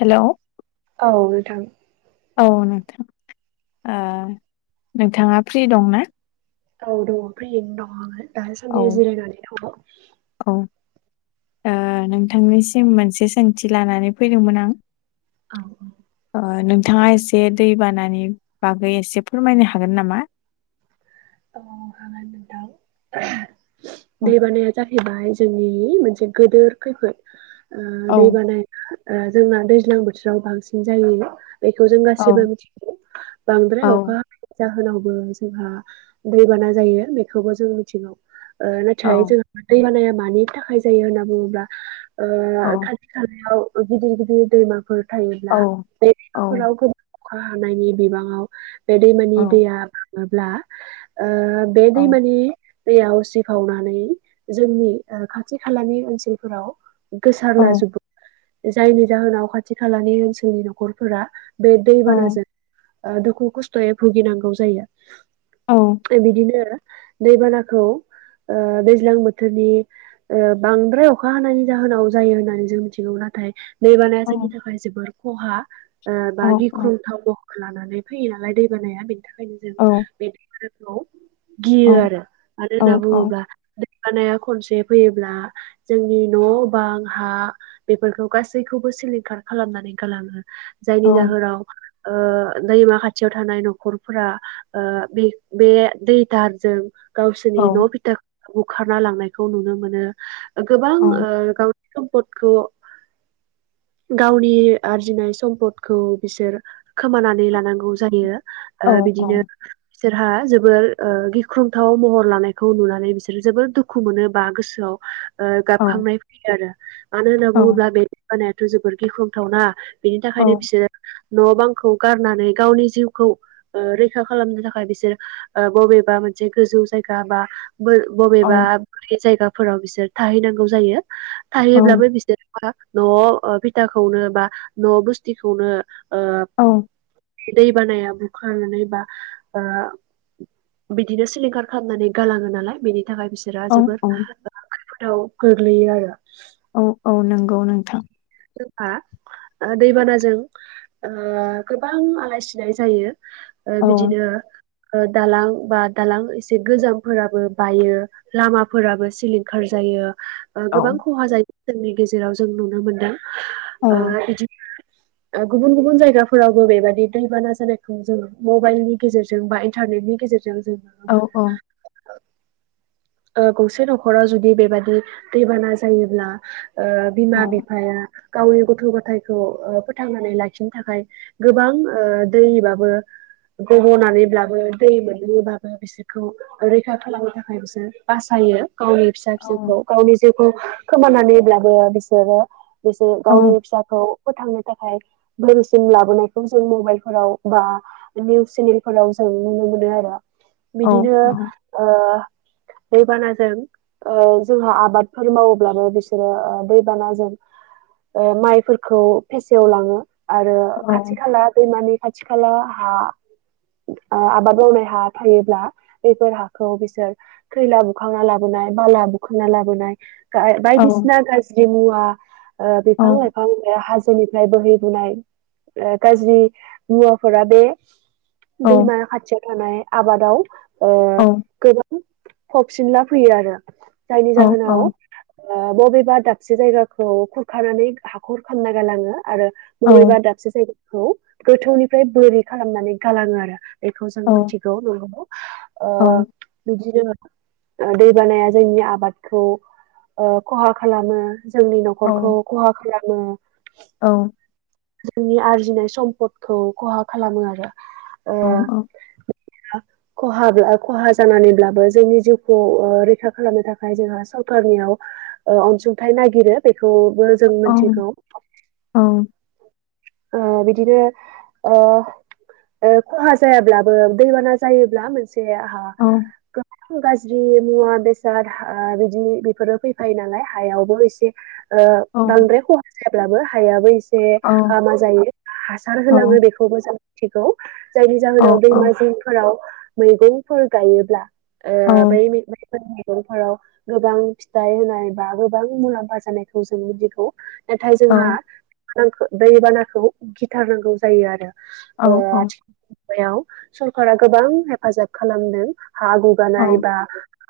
Hello औ नोंथां। औ नोंथां ओ नोंथाङा फ्रि दं ना? औ दङ फ्रियैनो दङ आङो औ दासान्दि जिरायनानै दङ। औ ओ नोंथांनिसिम मोनसे सोंथि लानानै फैदोंमोन आं औ औ ओ नोंथाङा एसे दैबानानि बागै एसे फोरमायनो हागोन नामा? औ हागोन नोंथां औ दैबानाया जाहैबाय जोंनि मोनसे गोदोर खैफोद उम औ दैबाना ओ जोंना दैज्लां बोथोराव बांसिन जायो। बेखौ जों गासैबो औ मिथिगौ बांद्राय औ अखा जाहोनावबो जोंहा दैबाना जायो बेखौबो जों मिथिगौ ओ नाथाय औ जोंहा दै बानाया मा मानि थाखाय जायो होनना बुङोब्ला ओ औ खाथि खालायाव गिदिर गिदिर दैमाफोर औ थायोब्ला औ बेफोराव गोबां अखा हानायनि बिबाङाव बे दैमानि औ दैया बाङोब्ला ओ बे दैमानि दैया उसिफावनानै जोंनि ओ खाथि खालानि ओनसोलफोराव औ गोसारलाजोबो जायनि जाहोनाव खाथि खालानि ओनसोलनि न'खरफोरा बे दैबानाजों ओ दुखु खस्थ'यै भुगिनांगौ जायो। औ बिदिनो दैबानाखौ दैज्लां बोथोरनि बांद्राय अखा हानायनि जाहोनाव जायो होननानै जों मिथिगौ नाथाय दै बानाया जोंनि थाखाय जोबोर खहा औ बा गिख्रंथाव लानानै फैयो नालाय दैबानाया बेनि थाखायनो जों बे दैबानाखौ औ गियो आरो मानो होनना बुङोब्ला ानाया खनसे फैयोब्ला जोंनि न' बां हा बेफोरखौ गासैखौबो सिलिंखार खालामनानै गाङो जायनि जाहोनाव दैमा खाथियाव थानाय न'खरफोरा बे बे दै थारजों औ गावसोरनि न' फिथा बुखारना लांनायखौ नुनो मोनो गोबां गाव बखौ [inaudible] गावनि आरजिनाय सम्फदखौ बिसोर खोमानानै लानांगौ जायो बिदिनो बिसोरहा जोबोर गिख्रंथाव महर लानायखौ नुनानै बिसोरो जोबोर दुखु मोनो बा गोसोआव गाबखांनाय फैयो आरो मानो होनना बुङोब्ला बे बानायाथ' जोबोर गिख्रंथावना बेनि थाखायनो बिसोरो न' बांखौ गारनानै गावनि जिउखौ रैखा खालामनो थाखाय बि बबेबा मोनसे गोजौ जाया बा बबेबा जाया फोराव बिसोर थाहैनांगौ जायो थाहैब्लाबो बिसोर न'आव फिथाखौनो बा न' बुस्थिखौनो औ दै बानाया बुखारनानैबा बिदिनो सिलिंखार खालामनानै गालाङो नालाय बिनि नि थाखाय बिसोरा औ जोबोोर औ खैफोदाव गोग्लैयो आरो औ औ नंगौ नोंथां जबा दैबानाजों गोबां आलाय सिलाय जायो ओ औ बिदिनो दालां बा दालां एसे गोजामफोराबो बायो लामाफोराबो सिलिंखार जायो औ गोबां खहा जायो जोंनि गेजेराव जों नुनो मोनदों औ बिदि ओ गुबुन गुबुन जायगाफोरावबो बेबादि दैबाना जानायखौ जों मबाइलनि गेजेरजों बा इन्टारने नि गेजेरजों औ जोंा म [unintelligible] औ ओ गंसे न'खराव जुदि बेबादि दैबाना जायोब्ला ओ बिमा बिफाया गावनि गथ' गथायखौ ओ फोथांनानै लाखिनो थाखाय गोबां ओ दैबाबो गब'नानैब्लाबो दै मोनब्लाबो बिसोरखौ रैखा खालामनो थाखाय बिसोर बासायो गावनि फिसा औ फिसौखौ गावनि जिउखौ खोमानानैब्लाबो बिसोरो बिसोर औ गावनि फिसाखौ ो थांनो थाखाय भसिन लाबोनायखौ जों मबाइल फोराव बा निस चेनेलाव ज जों नुनो मोनो आरो औ बिदिनो [inaudible] दैबानाजों जोंहा आबादफोर मावोब्लाबो बिसोरो दैबानाजों माइफोरखौ फेसेयाव लाङो आरो औ खाथि खाला दैमानि आजखाल हा आबाद मावनाय हा थायोब्ला बेफोर हाखौ बिसोर खैला बुखांना लाबोनो बाला बुख'ना लाबोनाय औ बायदिसिना गाज्रि मुवा बिफां लाइफां हाज निफ्राय बोहैबोनाय गाज्रि मुवाफोरा बे औ दैमा खाथियाव थानाय आबादाव औ गोबां फबफिनला फैयो आरो जायनि औ औ जाहोनाव बबेबा दाबसे जायगाखौ खुरखानानै हाखर खालामना गालाङो आरो औ बबेबा दाबसे जायगाखौ गोथौनिफ्राय बोरि खालामनानै गालाङो आरो बेखौ जों औ मिथिगौ नोंगौ औ ओ बिदिनो दैबानाया जोंनि आबादखौ ओ खहा खालामो जोंनि न'खरखौ औ खहा खालामो औ जोंनि आरजिनाय सम्पदखौ खहा खालामो आरो औ औ [unintelligible] [inaudible] खहा बा खहा जानानैब्लाबो जोंनि जिउखौ ओ रैखा खालामनो थाखाय जोंहा सरखारनियाव ओ अनसुंथाइ नायगिरनाय खौबो जों मिथिगौ ओ बिदिनो ओ ओ खहा जायाब्लाबो दैबाना जायोब्ला मोनसे ओ गो बां गाज्रि मुवा बेसाद हा बिदिनो बेफोरो फैफायो नालाय हायावबो एसे ओ बांद्राय खहा जाब्लाबो हायाबो एसे हामा जायो, हासार होलाङो बेखौ मोजां मिथिगौ जायनि जाहोनाव दैमा जिंफोराव मैगंफोर गायोब्ला ओ बै मैगंफोराव गोबां फिथाइ होनाय बा गोबां मुलाम्फा जानायखौ जों मिथिगौ नाथाय जोंहा दैबानाखौ गिथारनांगौ जायो आरो ओ आथिखाल मुगायाव सरखारा गोबां हेफाजाब खालामदों हा गुगानाय बा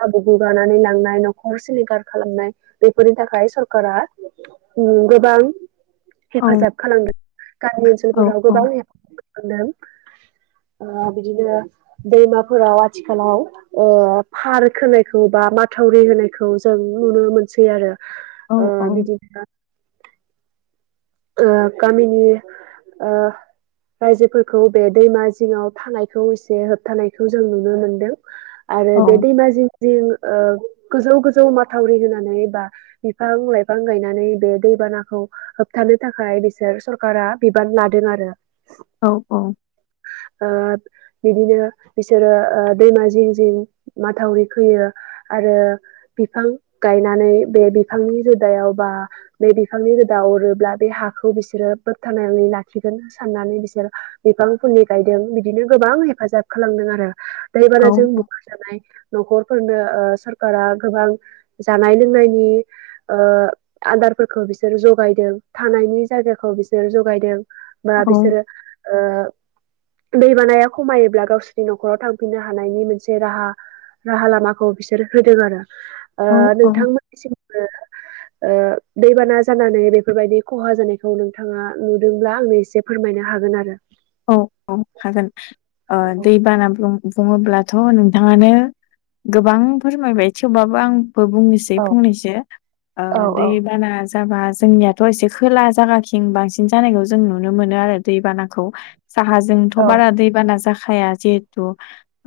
हा गुगानानै लांनाय न'खर सिलिंखार खालामनाय बेफोरनि थाखाय सरकारा उम गोबां हेफाजाब खालामदों गामि ओनसोलफोराव गोबां हेफाजाब खालामदों ओ बिदिनो दैमाफोराव आथिखालाव ओ फार खोनायखौ बा माथावरि होनायखौ जों नुनो मोनसै आरो ओ बिदिनो ओ गामिनि ओ रायजोफोरखौ बे दैमा जिङाव थानायखौ एसे होबथानायखौ जों नुनो मोनदों आरो बे दैमा जिं जिं ओ गोजौ गोजौ माथावरि होनानै बा बिफां लाइफां गायनानै बे दैबानाखौ होबथानो थाखाय बिसोर सरखारा बिबान लादों आरो औ औ ओ बिदिनो बिसोरो ओ दैमा जिं जिं माथावरि खोयो आरो बिफां गायनानै बे बिफांनि रोदायाव बा बे बिफांनि दा बे हाखौ बिसोरो बोखथाबनानै लाखिगोन साननानै बिसोर बिफां फुलि गायदों बिदिनो गोबां हेफाजाब खालामदों आरो दैबानाजों बुखार जानाय न'खरफोरनो ओ सोरखारा गोबां जानाय लोंनायनि ओ आदार फोरखौ बिसोरो जगायदों थानायनि जायगाखौ बिसोरो जगायदों बा बिसोरो दैबानाया खमायोब्ला गावसोरनि न'खराव थांफिननो हानायनि मोनसे राहा राहा लामाखौ बिसोरो होदों आरो ओ औ औ नोंथांमोननिसिमबो दैबाना जानानै बेफोरबायदि खहा जानायखौ नोंथाङा नुदोंब्ला आंनो एसे फोरमायनो हागोन आरो औ औ हागोन ओ औ दैबाना बुं बुङोब्लाथ' नोंथाङानो गोबां फोरमायबाय थेवबाबो आं बो बुंनोसै औ फंनैसो ओ औ दै बाना जाबा जोंनियाथ' एसे खोला जागाखिं बांसिन जानायखौ जों नुनो मोनो आरो दैबानाखौ साहाजोंथ' औ बारा दैबाना जाखाया जिहेथु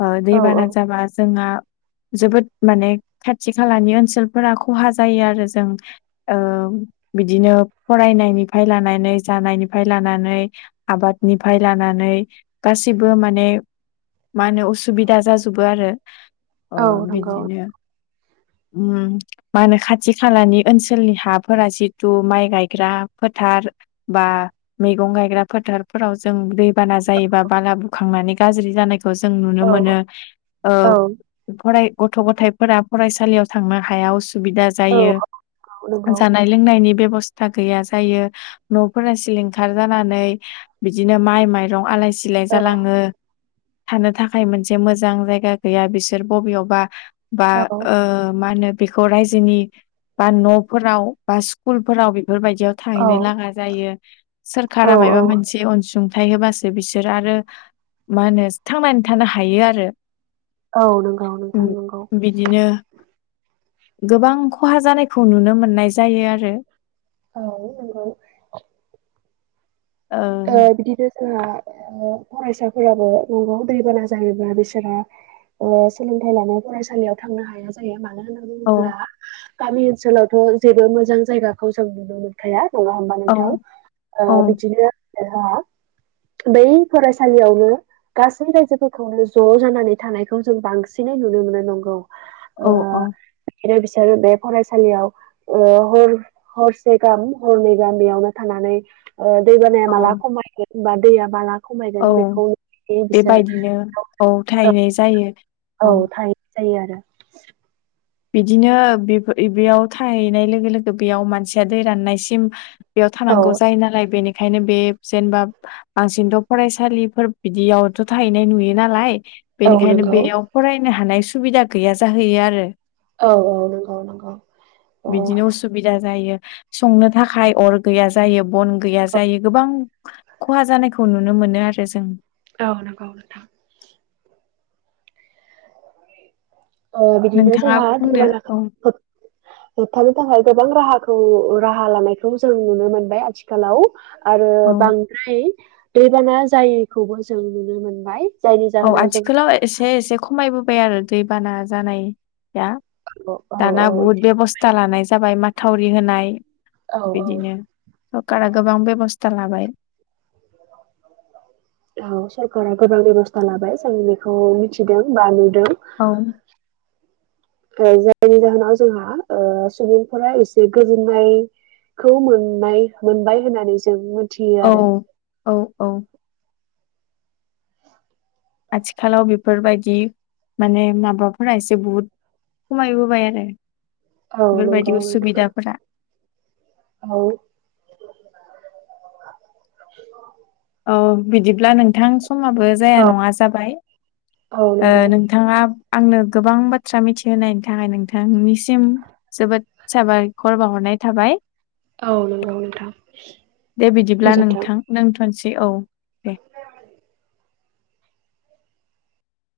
ओ औ दैबाना औ जाबा जोंहा जोबोद माने खाथि खालानि ओनसोलफोरा खहा जायो आरो जों ओ बिदिनो फरायनायनिफ्राय लानानै जानायनिफ्राय लानानै आबादनि फाय लानानै गासैबो माने मा होनो उसुबिदा जाजोबो आरो अ औ नंगौ बिदिनो ओम मा होनो खाथि खालानि ओनसोलनि हाफोरा जितु माइ गायग्राफोर फोथार बा मैगं गायग्रा फोथारफोराव जों दैबाना जायोबा बाला बुखांनानै गाज्रि जानाय खौ जों नुनो औ मोनो ओ औ फराय गथ' गथाइफोरा फरायसालियाव थांनो हायाव सुबिदा जायो औ नंगौ जानाय लोंनायनि बेबस स्रां गैया जायो न'फोरा सिलिंखार जानानै बिदिनो माइ माइरं आंलाय सिलाय सिलाय औ जालाङो थानो थाखाय मोनसे मोजां जायगा गैया बिसोर बबेयावबा बा औ ओ मा होनो बेखौ रायजोनि बा न'फोराव बा स्कुलफोराव बेफोरबायदियाव थाहैनो लागा जायो सोरखारा औ औ मायबा मोनसे अनसुंथाइ होबासो बिसोर आरो मा होनो थांनानै थानो हायो आरो औ नंगौ नोंथां नंगौ ओम बिदिनो गोबां खहा जानायखौ नुनो मोननाय जायो आरो औ नंगौ ओ बिदिनो फरायसाफोराबो दंगआव दैबाना जायोब्ला बिसोरा ओ‌ सोलोंथाइ लानो फरायसालियाव थांनो हाया जायो मा मानो होनना ओ बुङोब्ला गामि ओनसोलावथ' जेबो मोजां जायगाखौ जों नुनो मोनखाया नङा होमबा औ नोंथां औ ओ बिदिनो होआ बै फरायसालियावनो गासै रायजोफोरखौनो ज' जानानै थानायखौ जों बांसिन नै नुनो मोनो नंगौ ओ औ औ आरो बिसोरो बे फरायसालियाव ओ हर हरसे गाहाम हरनै गाहाम बेयावनो थाना नै‌ ओ दै बानाया औ माला खमायगोन दैया माला खमायगोन औ बेखौ बिसोर बेबायदिनो औ थाहैनाय जायो औ थाहैनाय जायो आरो बिदिनो बे बेयाव थाहैनाय लोगो लोगो बेयाव मानसिया दै राननायसिम बेयाव औ थानांगौ जायो नालाय बेनि खायनो बे जेनेबा बांसिनथ' फरायसालिफोर बिदियावथ' थाहैनाय नुयो नालाय औ बेनिखायनो नंगौ बेयाव फरायनो हानाय सुबिदा गैया जाहैयो आरो औ औ नंगौ नंगौ ओ बिदिनो उसुबिदा जायो संनो थाखाय अर गैया जायो बन गैया जायो गोबां खहा जानायखौ नुनो मो मोनो आरो जों औ नंगौ नोंथां ओ बिदिनो नोंथाङा जोंहा बुंदो दैबाना औ खौ होबथानो थाखाय गोबां राहाखौ राहा लानायखौ जों नुनो मोनबाय आथिखालाव आरो औ बांद्राय दैबाना जायैखौबो जों नुनो मोनबाय जायनि औ जाहोनाव जों आथिखालाव एसे एसे खमायबोबाय आरो दैबाना जानाय दा औ औ दाना औ बुहुद बेब'स्था लानाय जाबाय माथावरि होनाय औ बिदिनो सरकारा औ गोबां बेब'स थां लाबाय औ सरकारा गोबां बेब'स्था लाबाय जों बेखौ मिथिदों बा नुदों औ जायनि जाहोनाव जोंहा ओ सुबुंफोरा एसे गोजोननाय खौ मोननाय मोनबाय होननानै जों मोनथियो औ आरो औ औ आथिखालाव बेफोरबायदि माने माबाफोरा एसे बुहुद खमायबोबाय आरो औ नंगौ बेफोरबायदि नोंथां उसुबिदाफोरा औ औ बिदि अब्ला नोंथां समाबो जाया औ नङा जाबाय औ ओ नंगौ नोंथाङा आंनो गोबां बाथ्रा मिथिहोनायनि थाखाय नोंथांनिसिम जोबोद साबायखर बाहरनाय थाबाय औ नंगौ नोंथां दे बिदिब्ला गोजोन्थों नोंथां नोंथ होनसै औ दे